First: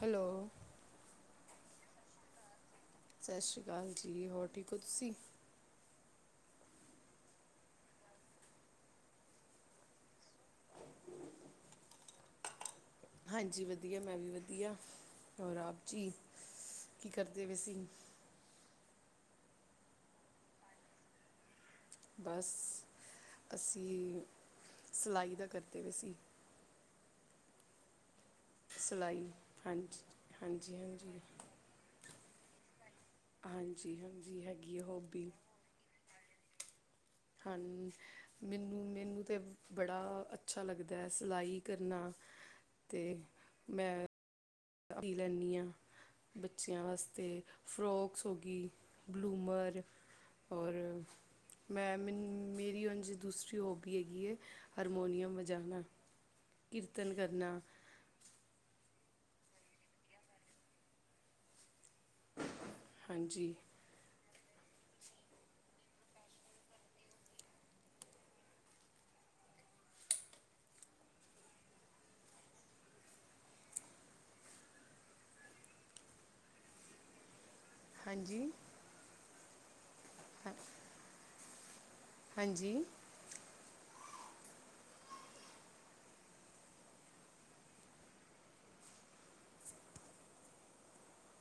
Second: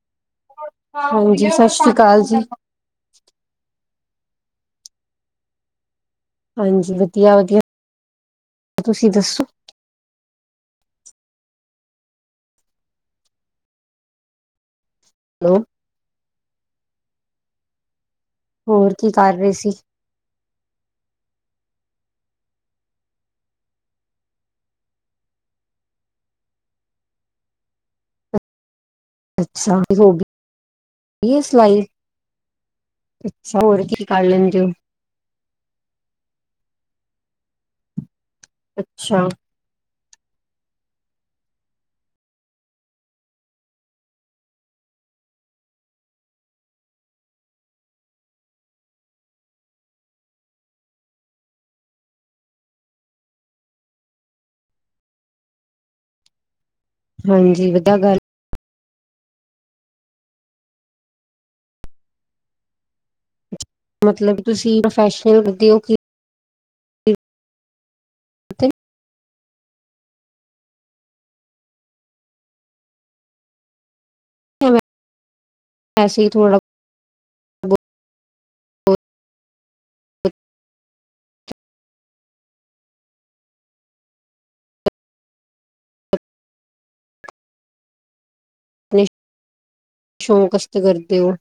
Hello. ਹਾਂਜੀ ਸਤਿ ਸ੍ਰੀ ਅਕਾਲ ਜੀ। ਸਤਿ ਸ਼੍ਰੀ ਅਕਾਲ ਜੀ ਹੋਰ ਠੀਕ ਹੋ ਤੁਸੀਂ। ਹਾਂਜੀ ਵਧੀਆ ਵਧੀਆ ਤੁਸੀਂ ਦੱਸੋ ਹਾਂਜੀ ਵਧੀਆ ਮੈਂ ਵੀ ਵਧੀਆ ਹੈਲੋ ਔਰ ਆਪ ਜੀ ਕੀ ਕਰਦੇ ਪੇਹ ਸੀਂ। ਹੋਰ ਕੀ ਕਰ ਰਹੇ ਸੀ। ਬਸ ਅਸੀਂ ਸਿਲਾਈ ਦਾ ਕਰਦੇ ਵੀਏ ਸੀ। ਸਲਾਈ। ਅੱਛਾ ਹੋ ਸਲਾਈ। ਹਾਂਜੀ ਕੀ ਕਰ ਹਾਂਜੀ ਲੈਂਦੇ ਹੋ ਹੈਗੀ ਹੈ ਹੋਬੀ। ਹਾਂ ਮੈਨੂੰ ਮੈਨੂੰ ਅੱਛਾ ਤੇ। ਬੜਾ ਅੱਛਾ ਲੱਗਦਾ ਹੈ ਸਿਲਾਈ ਕਰਨਾ ਤੇ ਮੈਂ। ਰੀ ਲੈਂਨੀ ਹਾਂ। ਬੱਚਿਆਂ ਵਾਸਤੇ ਫਰਾੋਕਸ ਹੋ ਗਈ ਬਲੂਮਰ। ਔਰ ਮੈਂ ਮੇਰੀ ਉਂਜ ਦੂਸਰੀ ਹੋਬੀ ਹੈਗੀ ਹੈ। ਹਰਮੋਨੀਅਮ ਵਜਾਣਾ ਕੀਰਤਨ ਕਰਨਾ। ਹਾਂਜੀ ਗੱਲ। ਹੰਜੀ। ਮਤਲਬ ਤੁਸੀਂ ਪ੍ਰੋਫੈਸ਼ਨਲਦੇ ਹੋ ਕਿ। ੱਥ। ਵਸੇ ਹੀ ਥੋੜਾ। ਹਾਂਜੀ। ਬਹੁਤ ਹਾਂ ਹਾਂਜੀ। ਨਈ ਸ਼ੌਕ ਸ ਕਰਦੇ ਹੋ।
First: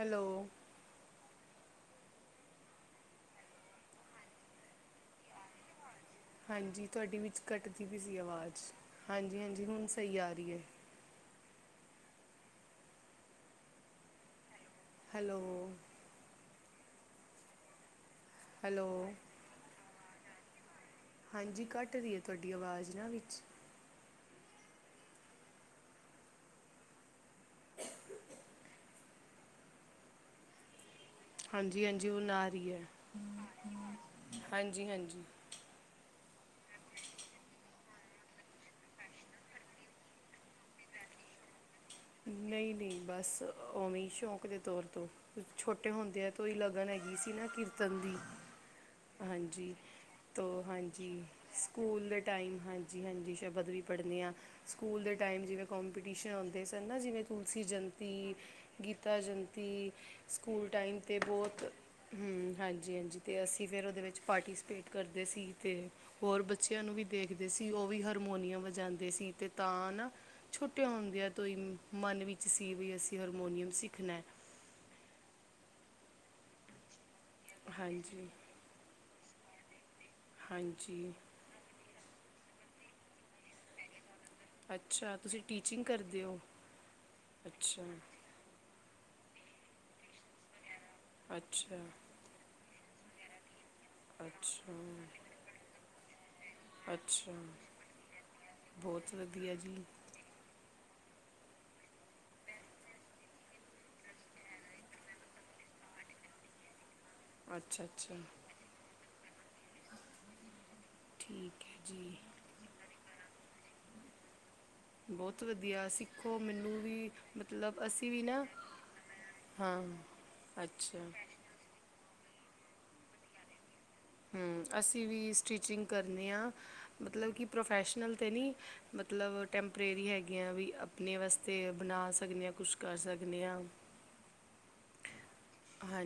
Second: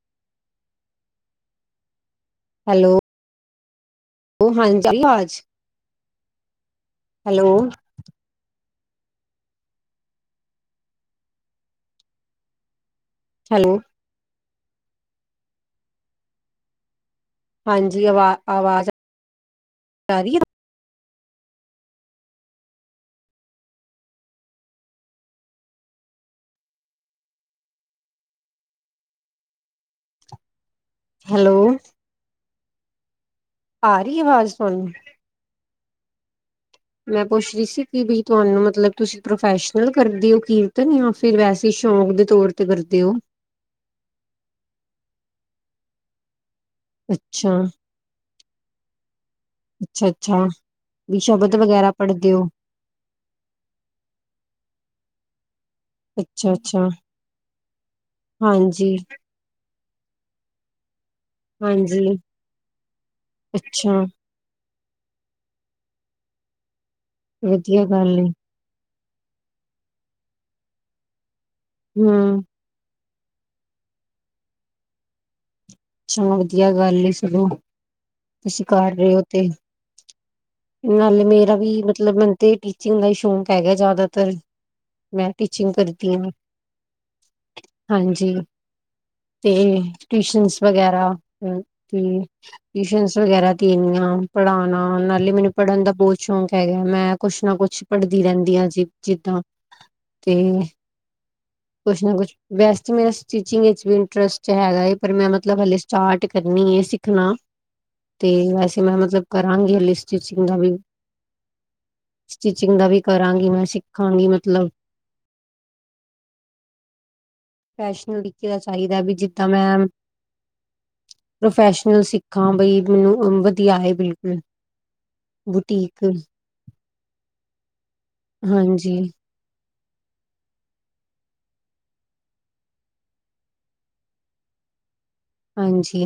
ਹੈਲੋ। ਹੈਲੋ ਚਲਾ ਆਜ। ਹਾਂਜੀ ਤੁਹਾਡੀ ਵਿੱਚ ਕੱਟਦੀ ਵੀ ਸੀ ਆਵਾਜ਼ ਹਾਂਜੀ ਹਾਂਜੀ ਹੁਣ ਸਹੀ ਆ ਰਹੀ ਹੈ। ਹੈਲੋ। ਹੈਲੋ, ਹਾਂਜੀ, ਆਵਾ ਹੈਲੋ ਆਵਾਜ਼, ਆ ਰਹੀ ਅ, ਹਾਂਜੀ, ਘੱਟ ਰਹੀ ਹੈ ਤੁਹਾਡੀ ਆਵਾਜ਼ ਨਾ ਵਿੱਚ, ਹੈਲੋ ਹਾਂਜੀ-ਹਾਂਜੀ, ਹੁਣ ਆ ਰਹੀ ਹੈ, ਆ ਰਹੀ ਆਵਾਜ਼ ਤੁਹਾਨੂੰ ਹਾਂਜੀ-ਹਾਂਜੀ। ਮੈਂ ਪੁੱਛ ਰਹੀ ਸੀ ਕਿ ਵੀ ਤੁਹਾਨੂੰ ਮਤਲਬ ਤੁਸੀਂ ਪ੍ਰੋਫੈਸ਼ਨਲ ਕਰਦੇ ਹੋ ਕੀਰਤਨ ਜਾਂ ਫਿਰ ਵੈਸੇ ਤੁਸੀਂ ਸ਼ੌਕ ਦੇ ਤੌਰ ਤੇ ਨਹੀਂ ਨਹੀਂ ਕਰਦੇ ਹੋ। ਬਸ ਉਵੇਂ ਸ਼ੌਂਕ ਦੇ ਤੌਰ ਤੋਂ ਛੋਟੇ ਹੁੰਦੇ ਆ, ਤੋਂ ਹੀ ਲਗਨ ਹੈਗੀ ਸੀ ਨਾ ਅੱਛਾ ਕੀਰਤਨ ਦੀ, ਹਾਂਜੀ। ਅੱਛਾ ਅੱਛਾ ਤੋਂ ਹਾਂਜੀ ਵੀ ਸ਼ਬਦ ਵਗੈਰਾ ਸਕੂਲ ਦੇ ਪੜ੍ਹਦੇ ਹੋ ਟਾਈਮ ਹਾਂਜੀ ਹਾਂਜੀ ਸ਼ਬਦ ਵੀ ਪੜ੍ਹਦੇ ਹਾਂ। ਸਕੂਲ ਦੇ ਟਾਈਮ ਜਿਵੇਂ ਕੰਪੀਟੀਸ਼ਨ ਅੱਛਾ ਹੁੰਦੇ ਸੀ। ਅੱਛਾ ਨਾ ਜਿਵੇਂ ਤੁਲਸੀ ਜੈਯੰਤੀ ਹਾਂਜੀ ਗੀਤਾ ਜੈਯੰਤੀ ਸਕੂਲ ਟਾਈਮ ਤੇ ਬਹੁਤ ਹਾਂਜੀ ਹੂੰ, ਹਾਂਜੀ-ਹਾਂਜੀ, ਤੇ ਅਸੀਂ ਫਿਰ ਉਹਦੇ ਅੱਛਾ ਵਿੱਚ ਪਾਰਟੀਸਪੇਟ ਕਰਦੇ ਸੀ ਤੇ, ਹੋਰ ਬੱਚਿਆਂ ਨੂੰ ਵੀ ਦੇਖਦੇ ਸੀ ਵਧੀਆ ਉਹ ਵੀ ਗੱਲ ਏ ਹਰਮੋਨੀਅਮ ਵਜਾਦੇ ਦੇ ਸੀ ਤੇ ਤਾਂ ਨਾ ਛੋਟੇ ਹੁੰਦਿਆ ਤੋਂ ਹੀ ਮਨ ਹਮ ਵਿੱਚ ਤੇ ਵੀ ਅਸੀਂ ਹਾਰਮੋਨੀਅਮ ਸਿੱਖਣਾ। ਚਲੋ ਵਧੀਆ ਗੱਲ ਚਲੋ, ਹਾਂਜੀ ਤੁਸੀਂ ਕਰ ਰਹੇ ਹੋ ਤੇ, ਹਾਂਜੀ ਨਾਲੇ ਮੇਰਾ ਵੀ ਮਤਲਬ ਮੈਂਨੂੰ ਤੇ ਟੀਚਿੰਗ ਦਾ ਹੀ ਸ਼ੌਂਕ ਹੈਗਾ ਜ਼ਿਆਦਾਤਰ। ਅੱਛਾ ਮੈਂ ਤੁਸੀਂ ਟੀਚਿੰਗ ਕਰਦੀ ਕਰਦੇ ਹਾਂ, ਹੋ ਅੱਛਾ ਹਾਂਜੀ। ਤੇ ਟਿਊਸ਼ਨਸ ਵਗੈਰਾ, ਅੱਛਾ ਟਿਊਸ਼ਨ ਵਗੈਰਾ ਤੇ ਇੰਨੀਆ, ਅੱਛਾ ਪੜ੍ਹਾਉਣਾ ਨਾਲੇ ਮੈਨੂੰ ਪੜ੍ਹਨ ਦਾ ਬਹੁਤ ਸ਼ੌਂਕ ਹੈਗਾ ਮੈਂ ਅੱਛਾ ਕੁਛ ਨਾ ਕੁਛ ਪੜ੍ਹਦੀ ਰਹਿੰਦੀ ਹਾਂ ਜੀ ਜਿੱਦਾ ਹਾਂਜੀ। ਤੇ, ਕੁਝ ਨਾ ਕੁਝ ਵੈਸਟਮੈਸ ਸਟੀਚਿੰਗ ਵਿੱਚ ਵੀ ਇੰਟਰਸਟ ਹੈਗਾ ਏ ਪਰ ਮੈਂ ਮਤਲਬ ਹਾਲੇ ਸਟਾਰਟ ਕਰਨੀ ਹੈ। ਸਿੱਖਣਾ, ਅੱਛਾ ਅੱਛਾ ਤੇ ਵੈਸੇ ਮੈਂ ਮਤਲਬ ਕਰਾਂਗੀ ਹਲੇ ਸਟਿਚਿੰਗ ਦਾ ਵੀ। ਠੀਕ ਹੈ ਜੀ। ਸਟਿਚਿੰਗ ਦਾ ਵੀ ਕਰਾਂਗੀ ਮੈਂ ਸਿੱਖਾਂਗੀ ਮਤਲਬ, ਬਹੁਤ ਵਧੀਆ ਸਿੱਖੋ ਮੈਨੂੰ ਵੀ ਮਤਲਬ ਅਸੀਂ ਪ੍ਰੋਫੈਸ਼ਨਲ ਵੀ ਨਾ, ਤਰੀਕੇ ਦਾ ਚਾਹੀਦਾ ਵੀ ਜਿੱਦਾਂ ਮੈਂ ਹਾਂ ਅੱਛਾ। ਪ੍ਰੋਫੈਸ਼ਨਲ ਸਿੱਖਾਂ ਬਈ ਮੈਨੂੰ ਵਧੀਆ ਹੈ ਬਿਲਕੁ ਹੂੰ, ਅਸੀਂ ਵੀ ਸਟਿਚਿੰਗ ਕਰਨੇ ਹਾਂ, ਮਤਲਬ ਕਿ ਪ੍ਰੋਫੈਸ਼ਨਲ ਤੇ ਨੀ, ਹਾਂਜੀ ਮਤਲਬ ਟੈਂਪਰੇਰੀ ਹੈਗੀਆਂ ਵੀ ਆਪਣੇ ਵਾਸਤੇ ਬਣਾ ਸਕਦੇ ਹਾਂ ਕੁਛ ਕਰ ਸਕਦੇ ਹਾਂ। [inaudible] ਹਾਂਜੀ,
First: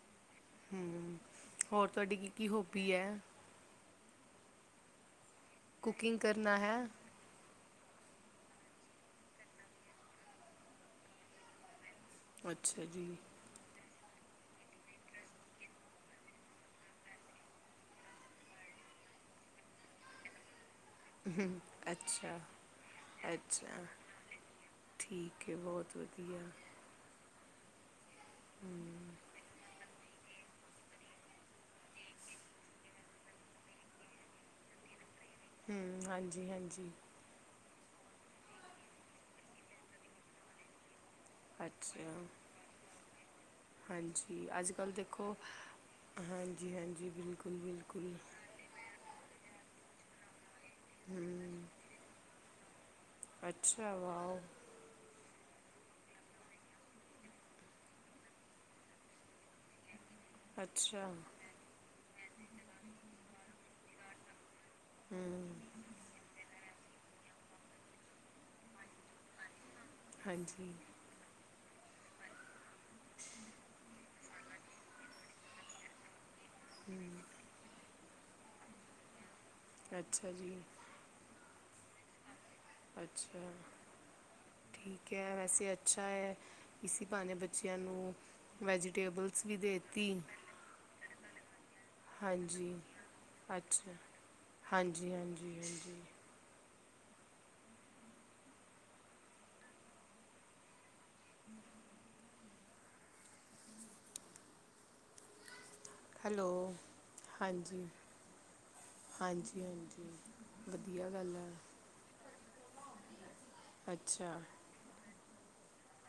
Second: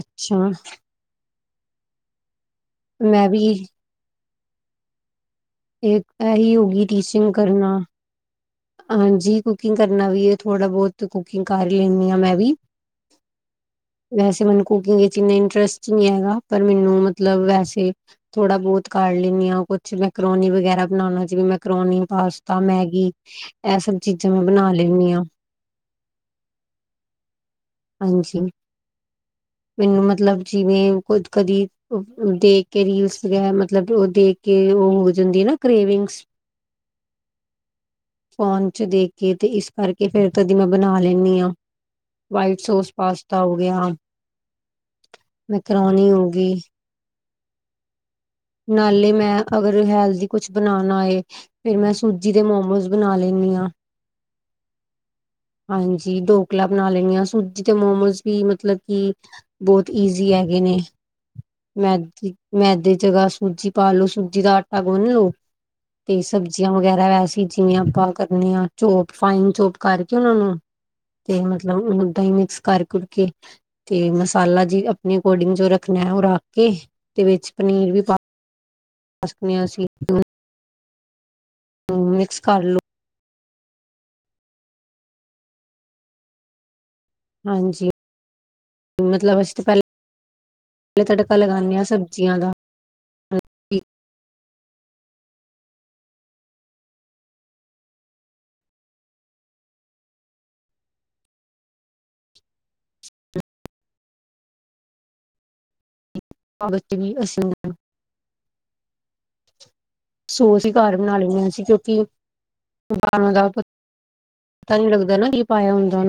ਅੱਛਾ। ਹੂੰ, ਹੋਰ ਤੁਹਾਡੀੇ ਕੀ ਕੀ ਹੋ ਮੈਂ ਵੀ, ਇਹ ਕੁਕਿੰਗ ਕਰਨਾ ਇਹੀ ਹੋ ਹੈ ਗਈ ਟੀਚਿੰਗ ਕਰਨਾ, ਹਾਂਜੀ, ਕੁਕਿੰਗ ਕਰਨਾ ਵੀ ਹੈ ਥੋੜ੍ਹਾ ਬਹੁਤ ਕੁਕਿੰਗ ਕਰ ਲੈਂਦੀ ਹਾਂ ਮੈਂ ਵੀ। ਅੱਛਾ ਜੀ ਵੈਸੇ ਮੈਨੂੰ ਕੁਕਿੰਗ ਵਿੱਚ ਇੰਨਾ ਇੰਟਰਸਟ ਨਹੀਂ ਹੈਗਾ ਪਰ ਮੈਨੂੰ ਮਤਲਬ ਵੈਸੇ, ਥੋੜਾ ਬਹੁਤ ਕਰ ਲੈਂਣੀ ਹਾਂ ਕੁਛ ਮੈਕਰੋਨੀ ਵਗੈਰਾ ਬਣਾਣਾ ਚ ਵੀ ਮੈਂਕਰੋਣੀ, ਅੱਛਾ ਪਾਸਤਾ, ਮੈਗੀ ਇਹ ਸਭ ਚੀਜ਼ਾਂ ਮੈਂ ਬਣਾ ਲੈਂਦੀ ਹਾਂ। ਕਿ ਬਹੁਤ ਵਧੀਆ। ਹਾਂਜੀ, ਮੈਨੂੰ ਮਤਲਬ ਜਿਵੇਂ ਕੁਝ ਕਦੀ ਦੇਖ ਕੇ ਰੀਲਸ ਵਗੈਰਾ ਮਤਲਬ ਉਹ ਦੇਖ ਕੇ ਉਹ ਹੋ ਜਾਂਦੀ ਨਾ। ਹੂੰ, ਕਰੇਵਿੰਗਸ ਹਾਂਜੀ-ਹਾਂਜੀ। ਫੋਨ ਚ ਦੇਖ ਕੇ ਤੇ ਇਸ ਕਰਕੇ ਫਿਰ ਕਦੀ ਮੈਂ ਬਣਾ ਲੈਂਦੀ ਹਾਂ। ਅੱਛਾ ਸੋਸ ਪਾਸਤਾ ਹੋ ਗਿਆ ਹਾਂਜੀ, ਅੱਜ ਕੱਲ੍ਹ ਦੇਖੋ, ਮੈਕਰੋਨੀ ਹੋ ਗਈ ਹਾਂਜੀ ਹਾਂਜੀ ਬਿਲਕੁਲ ਬਿਲਕੁਲ। ਨਾਲੇ ਮੈਂ ਅਗਰ ਹੈਲਦੀ ਕੁਛ ਬਣਾਣਾ ਏ ਫੇਿਰ ਮੈਂ ਸੂਜੀ ਦੇ ਮੋਮੋਸ ਬਣਾ ਲੈਂਦੀ ਹਾਂ। ਅੱਛਾ ਵਾਓ। ਹਾਂਜੀ ਡਢੋਕਲਾ ਬਣਾ ਲੈਣੀ ਆ, ਸੂਜੀ ਤੇ ਮੋਮੋਸ ਵੀ ਮਤਲਬ ਕਿ ਬਹੁਤ ਈਜ਼ੀ ਹੈਗੇ ਨੇ। ਅੱਛਾ ਮੈਦੇ ਦੀ ਜਗਾ ਸੂਜੀ ਪਾ ਲੋੋ ਸੂਜੀ ਦਾ ਆਟਾ ਗੁਨ ਲੋ ਹੂੰ ਤੇ ਸਬਜ਼ੀ ਸਬਜ਼ੀਆਂ ਵਗੈਰਾ ਵੈਸੇ ਜਿਵੇਂ ਆਪਾਂ ਕਰਨੇ ਹਾਂ ਚੋਪ ਫਾਈਨ ਚੋਪ ਕਰਕੇ ਉਹਨਾਂ ਨੂੰ ਹਾਂਜੀ ਤੇ ਮਤਲਬ ੳਦਾਂ ਹੀ ਮਿਕਸ ਕਰ ਕੁੁਰ ਕੇ ਤੇ ਮਸਾਲਾ ਜੀ ਆਪਣੇ ਅਕੋਰਡਿੰਗ ਜੋ ਰੱਖਣਾ ਹੈ ਉਹ ਰੱਖ ਕੇ ਤੇ ਵਿੱਚ ਪਨੀਰ ਵੀ ਪਾ ਅਸੀ ਦੋ ਅੱਛਾ ਜੀ। ਹਮ ਮਿਕਸ ਕਰ ਲੋ। ਅੱਛਾ ਠੀਕ ਹੈ ਵੈਸੇ ਅੱਛਾ ਹੈ। ਇਸੇ ਬਹਾਨੇ ਬੱਚਿਆਂ ਹਾਂਜੀ ਨੂੰ ਵੈਜੀਟੇਬਲਸ ਵੀ ਦੇਤੀ। ਪਲੇ ਤੜਕਾ ਲਗਾਉਂਦੇ ਹਾਂ ਸਬਜ਼ੀਆਂ ਦਾ। ਹਾਂਜੀ ਅੱਛਾ ਹਾਂਜੀ ਹਾਂਜੀ ਹਾਂਜੀ। ਹੈਲੋ, ਬੱਚੇ ਵੀ ਅਸੀਂ ਹਾਂਜੀ ਹਾਂਜੀ ਹਾਂਜੀ। ਸੋਸ ਹੀ ਘਰ ਵਧੀਆ ਬਣਾ ਗੱਲ ਲੈਂਦੇ ਹੈ ਅਸੀ ਕਿਉਂਕਿ ਬਾਹਰੋਂ ਦਾ ਅੱਛਾ ਤਾਂ ਨੀ ਲੱਗਦਾ ਨਾ ਇਹ ਪਾਇਆ ਹੁੰਦਾ।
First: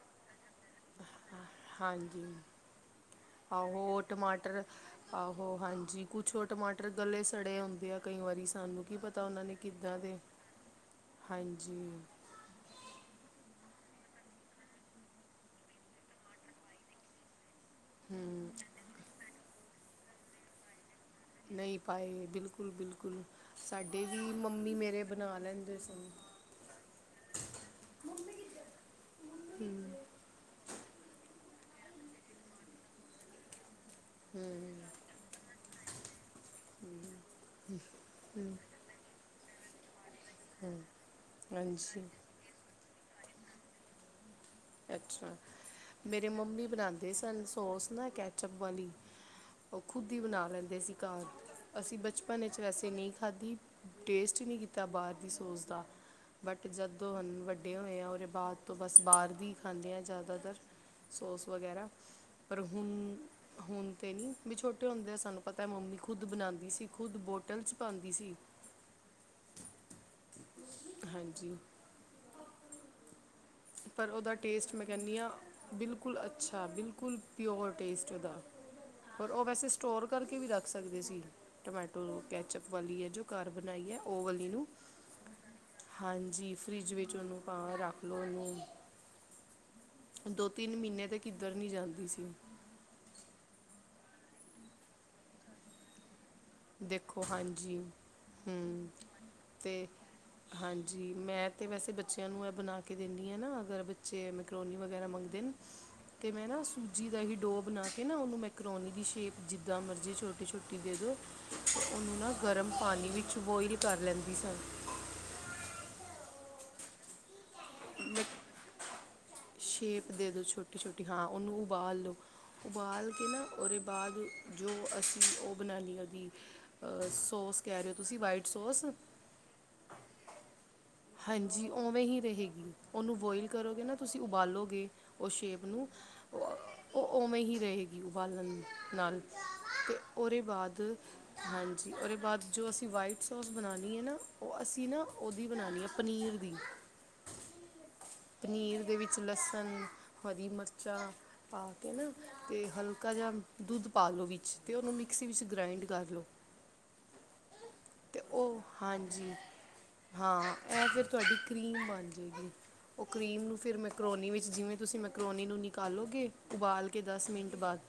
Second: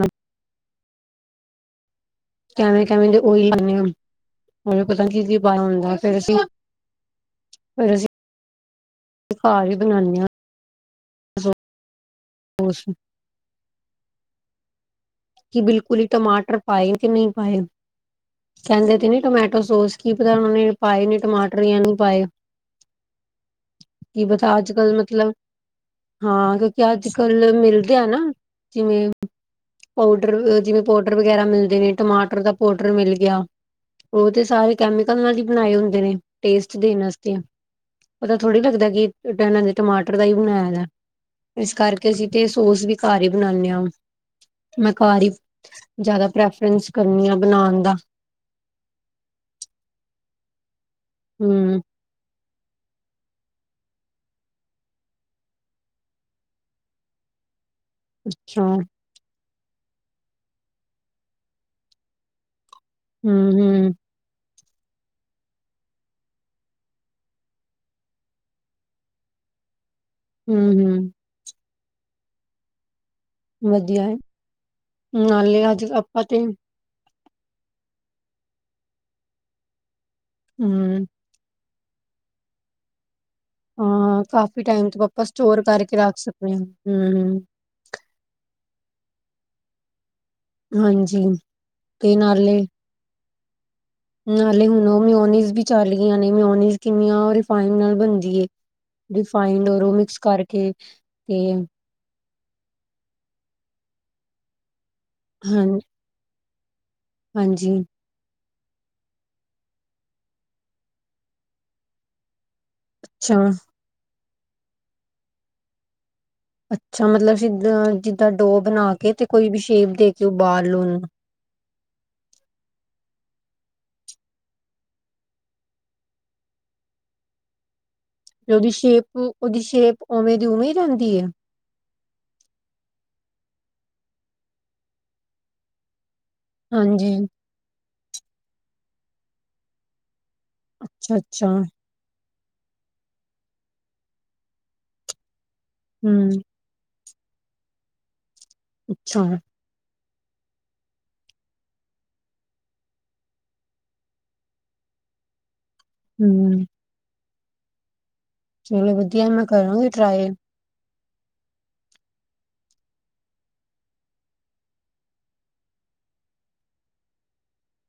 ਹਾਂਜੀ। ਕਿਵੇਂ ਕਿਵੇਂ ਦੇ ਉਹੀ ਪਾਉਂਦੇ ਆਹੋ ਟਮਾਟਰ ਹਾਂ ਪਤਾ ਕੀ ਕੀ ਆਹੋ ਪਾਇਆ ਹੁੰਦਾ ਹਾਂਜੀ ਫਿਰ ਕੁਛ ਅਸੀਂ ਉਹ ਟਮਾਟਰ! ਟਰ ਗਲੇ ਸੜੇ ਆਉਂਦੇ ਫਿਰ ਆ ਅਸੀਂ ਕਈ ਵਾਰੀ ਸਾਨੂੰ ਕੀ ਪਤਾ ਤਾਂ ਉਹਨਾਂ ਨੇ ਘਰ ਹੀ ਕਿੱਦਾਂ ਦੇ ਬਣਾਉਂਦੇ ਹਾਂ ਹਾਂਜੀ ਹੋਛ ਕਿ ਬਿਲਕੁਲ ਹੀ ਟਮਾਟਰ ਪਏਨ ਕੇ ਨਹੀਂ ਪਾਏ ਹੂੰ ਕਹਿੰਦੇ ਤੇ ਨਹੀਂ ਟਮੈਟੋ ਸੋਸ। ਕੀ ਪਤਾ ਉਹਨਾਂ ਨੇ ਪਾਏ ਨੇ। ਨਹੀਂ ਪਾਏ ਬਿਲਕੁਲ ਬਿਲਕੁਲ ਸਾਡੇ ਵੀ ਕੀ ਪਤਾ ਅੱਜ ਮੰਮੀ ਕੱਲ ਮੇਰੇ ਮਤਲਬ ਬਣਾ ਲੈਂਦੇ ਸਨ। ਹਾਂ ਕਿਉਂਕਿ ਅੱਜ ਕੱਲ ਮਿਲਦੇ ਆ ਨਾ ਜਿਵੇਂ। ਹਮ। ਪਾਊਡਰ ਜਿਵੇਂ ਪਾਊਡਰ ਵਗੈਰਾ ਮਿਲਦੇ ਨੇ ਟਮਾਟਰ ਦਾ ਪਾਊਡਰ ਮਿਲ ਗਿਆ। ਉਹ ਤੇ ਸਾਰੇ ਕੈਮੀਕਲ ਨਾਲ ਹੀ ਬਣਾਏ ਹੁੰਦੇ ਨੇ ਟੇਸਟ ਦੇਣ ਵਾਸਤੇ। ਪਤਾ ਥੋੜ੍ਹੀ ਲੱਗਦਾ ਇਹਨਾਂ ਨੇ ਟਮਾਟਰ ਦਾ ਹੀ ਬਣਾਇਆ ਜਾ ਇਸ ਹਾਂਜੀ ਕਰਕੇ ਅਸੀਂ ਤੇ ਸੋਸ ਵੀ ਘਰ ਹੀ ਬਣਾਨੇ ਹਾਂ। ਮੈਂ ਘਰ ਹੀ ਅੱਛਾ। ਜ਼ਿਆਦਾ ਮੇਰੇ ਮੰਮੀ ਪ੍ਰੈਫਰੈਂਸ ਬਣਾਉਂਦੇ ਕਰਨੀ ਆ ਸਨ ਬਣਾਉਣ ਸੋਸ ਦਾ ਨਾ ਕੇ ਚਾਪ ਵਾਲੀ ਉਹ ਖੁਦ ਹੀ ਬਣਾ ਲਹਿੰਦੇ ਸੀ। ਹਮ ਅਸੀਂ ਬਚਪਨ ਵਿੱਚ ਵੈਸੇ ਨਹੀਂ ਖਾਧੀ ਟੇਸਟ ਹੀ ਨਹੀਂ ਕੀਤਾ ਬਾਹਰ ਦੀ ਸੋਸ ਦਾ ਬਟ ਜਦੋਂ ਹਨ ਵੱਡ ਹੋਏ ਆ ਉਹਦੇ ਬਾਅਦ ਅੱਛਾ ਤੋਂ ਬਸ ਬਾਹਰ ਵੀ ਖਾਂਦੇ ਆ ਜਿਆਦਾਤਰ ਸੋਸ ਵਗੈਰਾ ਪਰ ਹੁਣ ਹਮ ਹੁਣ ਹਮ ਤੇ ਨਹੀਂ ਵੀ ਛੋਟੇ ਹੁੰਦੇ ਆ ਸਾਨੂੰ ਪਤਾ ਹੈ ਮੰਮੀ ਖੁਦ ਬਣਾਉਂਦੀ ਸੀ ਖੁਦ ਬੋਟਲ 'ਚ ਪਾਉਂਦੀ ਸੀ। ਹਮ। ਹਮ ਹਾਂਜੀ। ਵਧੀਆ ਪਰ ਹੈ ਉਹਦਾ ਟੇਸਟ ਮੈਂ ਕਹਿੰਦੀ ਹਾਂ ਨਾਲੇ ਅੱਜ ਬਿਲਕੁਲ ਆਪਾਂ ਤੇ ਅੱਛਾ ਬਿਲਕੁਲ ਪਿਓਰ ਟੇਸਟ ਉਹਦਾ ਪਰ ਉਹ ਵੈਸੇ ਸਟੋਰ ਕਰਕੇ ਵੀ ਰੱਖ ਸਕਦੇ ਹਮ ਸੀ। ਟਮੈਟੋ ਕੈਚਅਪ ਵਾਲੀ ਹੈ ਜੋ! ਘਰ ਬਣਾਈ ਹੈ ਹਾਂ ਉਹ ਵਾਲੀ ਕਾਫੀ ਨੂੰ ਟਾਈਮ ਤੋਂ ਆਪਾਂ ਸਟੋਰ ਕਰਕੇ ਰੱਖ ਸਕਦੇ ਹਾਂਜੀ ਹਾਂ ਫਰਿੱਜ ਵਿੱਚ ਹਮ ਉਹਨੂੰ ਭਾ ਰੱਖ। ਲੋ ਦੋ ਤਿੰਨ ਮਹੀਨੇ ਤੇ ਹਾਂਜੀ ਕਿੱਧਰ ਨੀ ਜਾਂਦੀ ਤੇ ਸੀ। ਨਾਲੇ ਨਾਲੇ ਹੁਣ ਉਹ ਮਿਓਨੀਜ਼ ਵੀ ਚੱਲ ਗਈ ਨੇ ਮਿਓਨੀਜ਼ ਕਿੰਨੀਆਂ ਦੇਖੋ ਰਿਫਾਈਡ ਹਾਂਜੀ ਨਾਲ ਬਣਦੀ ਏ। ਹੂੰ ਰਿਫਾਈਡ ਔਰ ਅਤੇ ਓਹ ਮਿਕਸ ਕਰਕੇ ਹਾਂਜੀ ਤੇ ਮੈਂ ਤਾਂ ਵੈਸੇ ਬੱਚਿਆਂ ਨੂੰ ਇਹ ਬਣਾ ਕੇ ਦਿੰਦੀ ਹਾਂ ਨਾ ਅਗਰ ਬੱਚੇ ਮੈਕਰੋਨੀ ਵਗੈਰਾ ਮੰਗਦੇ ਨੇ ਹਾਂ ਅਤੇ ਮੈਂ ਨਾ ਸੂਜੀ ਦਾ ਹੀ ਡੋਅ ਹਾਂਜੀ ਬਣਾ ਕੇ ਨਾ ਉਹਨੂੰ ਮੈਕਰੋਨੀ ਦੀ ਸ਼ੇਪ ਜਿੱਦਾਂ ਮਰਜ਼ੀ ਛੋਟੀ- ਛੋਟੀ ਦੇ ਦਿਉ। ਉਹਨੂੰ ਨਾ ਗਰਮ ਪਾਣੀ ਅੱਛਾ ਵਿੱਚ ਬੋਇਲ ਕਰ ਲੈਂਦੀ ਸਾਂ ਅੱਛਾ ਮਤਲਬ ਮੈਂ ਜਿੱਦਾਂ ਡੋ ਬਣਾ ਕੇ ਤੇ ਕੋਈ ਵੀ ਸ਼ੇਪ ਦੇ ਕੇ ਦਿਓ ਉਬਾਲ ਛੋਟੀ ਲੋ ਓਹਨੂੰ ਛੋਟੀ ਹਾਂ ਉਹਨੂੰ ਉਬਾਲ ਲਓ ਉਬਾਲ ਕੇ ਨਾ ਉਹਦੇ ਬਾਅਦ ਜੋ ਅਸੀਂ ਉਹ ਬਣਾਉਣੀ ਉਹਦੀ ਅ ਸੋਸ ਕਹਿ ਰਹੇ ਤੁਸੀਂ। ਵਾਈਟ ਤੇ ਉਹਦੀ ਸੌਸ ਸ਼ੇਪ ਉਹਦੀ ਸ਼ੇਪ ਉਵੇਂ ਦੀ ਉਵੇਂ ਹੀ ਰਹਿੰਦੀ। ਹੈ ਜੀ ਉਵੇਂ ਹੀ ਰਹੇਗੀ, ਉਹਨੂੰ ਬੋਇਲ ਕਰੋਗੇ ਨਾ ਤੁਸੀਂ ਉਬਾਲੋਗੇ ਉਹ ਸ਼ੇਪ ਨੂੰ ਉਹ ਹਾਂਜੀ ਉਵੇਂ ਹੀ ਰਹੇਗੀ ਉਬਾਲਣ ਨਾਲ, ਤੇ ਉਹਦੇ ਬਾਅਦ! ਤ ਅੱਛਾ ਅੱਛਾ ਹਾਂਜੀ ਜੀ ਉਹਦੇ ਬਾਅਦ ਜੋ ਅਸੀਂ ਵਾਈਟ ਸੋਸ ਬਣਾਉਣੀ ਹੈ ਨਾ ਉਹ ਅਸੀਂ ਨਾ ਉਹਦੀ ਬਣਾਉਣੀ ਹੈ ਹਮ ਪਨੀਰ ਦੀ ਪਨੀਰ ਦੇ ਵਿੱਚ ਅੱਛਾ ਲਸਣ, ਹਰੀ ਮਿਰਚਾਂ, ਪਾ ਕੇ ਨਾ, ਤੇ ਹਲਕਾ ਜਿਹਾ ਦੁੱਧ ਪਾ ਲਓ ਵਿੱਚ, ਤੇ ਉਹਨੂੰ ਮਿਕਸੀ ਵਿੱਚ ਗ੍ਰਾਇੰਡ ਕਰ ਹਮ। ਤੇ ਉਹ ਚਲੋ ਵਧੀਆ ਹਾਂਜੀ, ਮੈਂ ਕਰਾਂਗੀ ਟਰਾਈ ਹਾਂ ਇਹ ਫਿਰ ਤੁਹਾਡੀ ਕਰੀਮ ਬਣ ਜਾਵੇਗੀ। ਉਹ ਕਰੀਮ ਨੂੰ ਫਿਰ ਮੈਕਰੋਨੀ ਵਿੱਚ ਜਿਵੇਂ ਤੁਸੀਂ ਮੈਕਰੋਨੀ ਨੂੰ ਨਿਕਾਲੋਗੇ ਉਬਾਲ ਕੇ ਦਸ ਮਿੰਟ ਬਾਅਦ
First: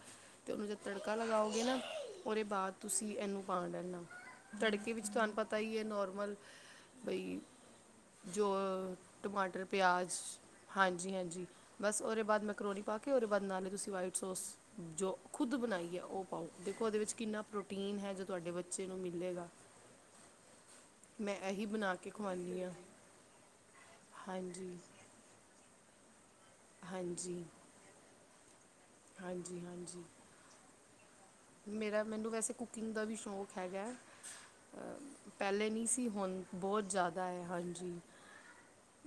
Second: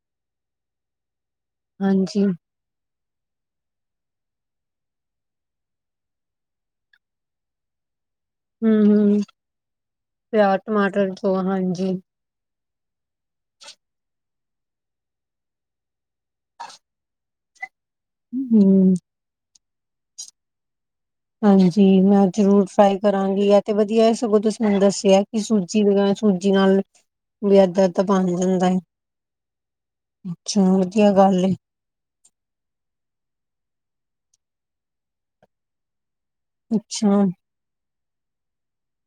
ਤੇ ਉਹਨੂੰ ਜਦ ਤੜਕਾ ਲਗਾਓਗੇ ਨਾ, ਹਾਂਜੀ ਉਹਦੇ ਬਾਅਦ ਤੁਸੀਂ ਇਹਨੂੰ ਪਾ ਲੈਂਣਾ, ਤੜਕੇ ਵਿੱਚ ਤੁਹਾਨੂੰ ਪਤਾ ਹੀ ਹੈ ਨੋਰਮਲ ਬਈ, ਜੋ ਹਮ ਹਮ ਟਮਾਟਰ! ਪਿਆਜ਼ ਪਿਆਜ ਟਮਾਟਰ ਹਾਂਜੀ, ਤੋਂ ਹਾਂਜੀ ਬਸ ਉਹਦੇ ਬਾਅਦ ਮੈਂ ਕਰੋਨੀ ਪਾ ਕੇ ਉਹਦੇ ਬਾਅਦ ਨਾਲ ਹੀ ਤੁਸੀਂ ਵਾਈਟ ਸੋਸ ਜੋ ਖੁਦ ਬਣਾਈ ਏ ਉ ਪਾਓ ਦੇਖੋ ਉਹਦੇ ਵਿੱਚ ਕਿੰਨਾ ਪ੍ਰੋਟੀਨ ਹੈ ਜੋ ਤੁਹਾਡੇ ਬੱਚੇ ਹਮ ਨੂੰ ਮਿਲੇਗਾ ਮੈਂ ਇਹੀ ਹਾਂਜੀ ਬਣਾ ਕੇ ਮੈਂ ਖਵਾਉਂਦੀ ਜ਼ਰੂਰ ਹਾਂ ਟਰਾਈ ਕਰਾਂਗੀ ਏ ਤੇ ਵਧੀਆ ਇਹ ਸਗੋਂ ਤੁਸੀਂ ਹਾਂਜੀ ਮੈਨੂੰ ਦੱਸਿਆ ਕਿ ਸੂਜੀ ਲਗਾ ਸੂਜੀ ਨਾਲ, ਹਾਂਜੀ ਵੀ ਐਦਾ- ਐਦਾ ਬਣ ਜਾਂਦਾ ਏ ਹਾਂਜੀ ਹਾਂਜੀ ਚਲੋ ਵਧੀਆ ਗੱਲ ਏ ਮੇਰਾ ਮੈਨੂੰ ਵੈਸੇ ਕੁਕਿੰਗ ਦਾ ਵੀ ਸ਼ੌਕ ਹੈਗਾ, ਪਹਿਲੇ ਨਹੀ ਸੀ ਹੁਣ ਬਹੁਤ ਅੱਛਾ ਜ਼ਿਆਦਾ ਹੈ ਹਾਂਜੀ,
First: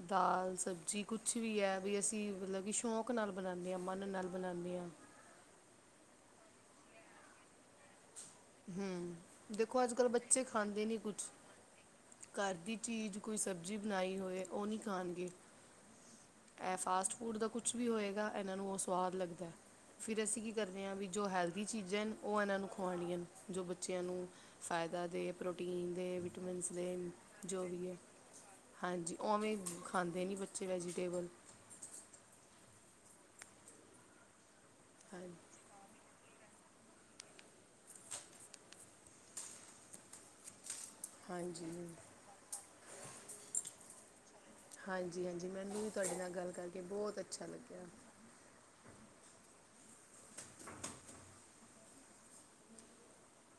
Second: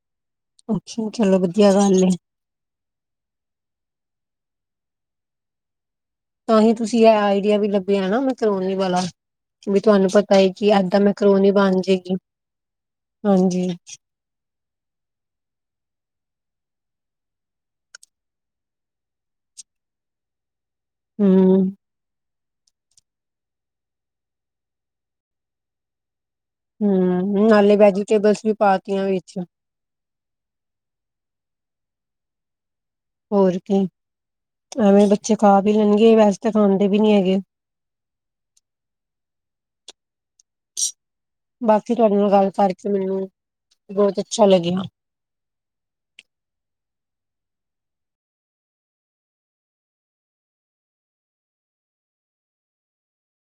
ਦਾਲ ਸਬਜ਼ੀ ਅੱਛਾ ਕੁਛ ਚਲੋ ਵੀ ਵਧੀਆ ਏ ਵੀ ਗੱਲ ਅਸੀਂ ਮਤਲਬ ਕਿ ਸ਼ੌਂਕ ਨਾਲ ਬਣਾਉਦੇ ਹਾਂ ਮਨ ਨਾਲ ਬਣਾਉਦੇ ਆ ਤਾਂ ਹੀ ਤੁਸੀਂ ਏ ਆਈਡੀਆ ਵੀ ਲੱ ਵੀ ਏ ਨਾ ਮੈਂਕਰੋਨੀ ਵਾਲਾ, ਹੂੰ ਕਿ ਵੀ ਦੇਖੋ ਅੱਜ ਕੱਲ੍ਹ ਤੁਹਾਨੂੰ ਪਤਾ ਬੱਚੇ ਹੈ ਕਿ ਖਾਂਦੇ ਨਹੀਂ ਏਦਾਂ ਮੈਂ ਕੁਛ ਮੈਂਕਰੋਨੀ ਬਣ ਜਾਏਗੀ। ਘਰ ਦੀ ਚੀਜ਼ ਕੋਈ ਹਾਂਜੀ ਸਬਜ਼ੀ ਬਣਾਈ ਹੋਏ ਉਹ ਨਹੀਂ ਖਾਣਗੇ। ਇਹ ਫਾਸਟ ਫੂਡ ਦਾ ਕੁਛ ਵੀ ਹੋਏਗਾ ਇਹਨਾਂ ਨੂੰ ਉਹ ਸਵਾਦ ਲੱਗਦਾ! ਫਿਰ ਅਸੀਂ ਕੀ ਕਰਦੇ ਹਾਂ ਵੀ ਜੋ ਹੈਲਦੀ ਹਮ ਚੀਜ਼ਾਂ ਨੇ, ਉਹ ਇਹਨਾਂ ਨੂੰ ਖਵਾਉਣੀ ਆ, ਜੋ ਬੱਚਿਆਂ ਨੂੰ ਫਾਇਦਾ ਦੇ, ਪ੍ਰੋਟੀਨ ਦੇ ਵਿਟੇਮੈਂਟਸ ਦੇ ਹਮ ਜੋ ਨਾਲੇ ਵੀ ਹੈ, ਵੈਜੀਟੇਬਲਸ ਵੀ ਪਾਤੀਆਂ ਹਾਂਜੀ ਵਿੱਚ ਉਵੇਂ ਖਾਂਦੇ ਨਹੀਂ ਬੱਚੇ ਵੈਜੀਟੇਬਲ! ਹੋਰ ਕੀ, ਐਵੇਂ ਹਾਂ ਬੱਚੇ ਖਾ ਵੀ ਲੈਣਗੇ! ਵੈਸੇ ਤਾਂ ਖਾਂਦੇ ਵੀ ਨਹੀਂ ਹੈਗੇ। ਹਾਂਜੀ ਬਾਕੀ ਤੁਹਾਡੇ ਨਾਲ ਗੱਲ ਕਰਕੇ ਮੈਨੂੰ, ਬਹੁਤ ਅੱਛਾ ਲੱਗਿਆ। ਹਾਂਜੀ, ਹਾਂਜੀ ਮੈਨੂੰ ਵੀ ਤੁਹਾਡੇ ਨਾਲ ਗੱਲ ਕਰਕੇ ਬਹੁਤ ਅੱਛਾ ਲੱਗਿਆ।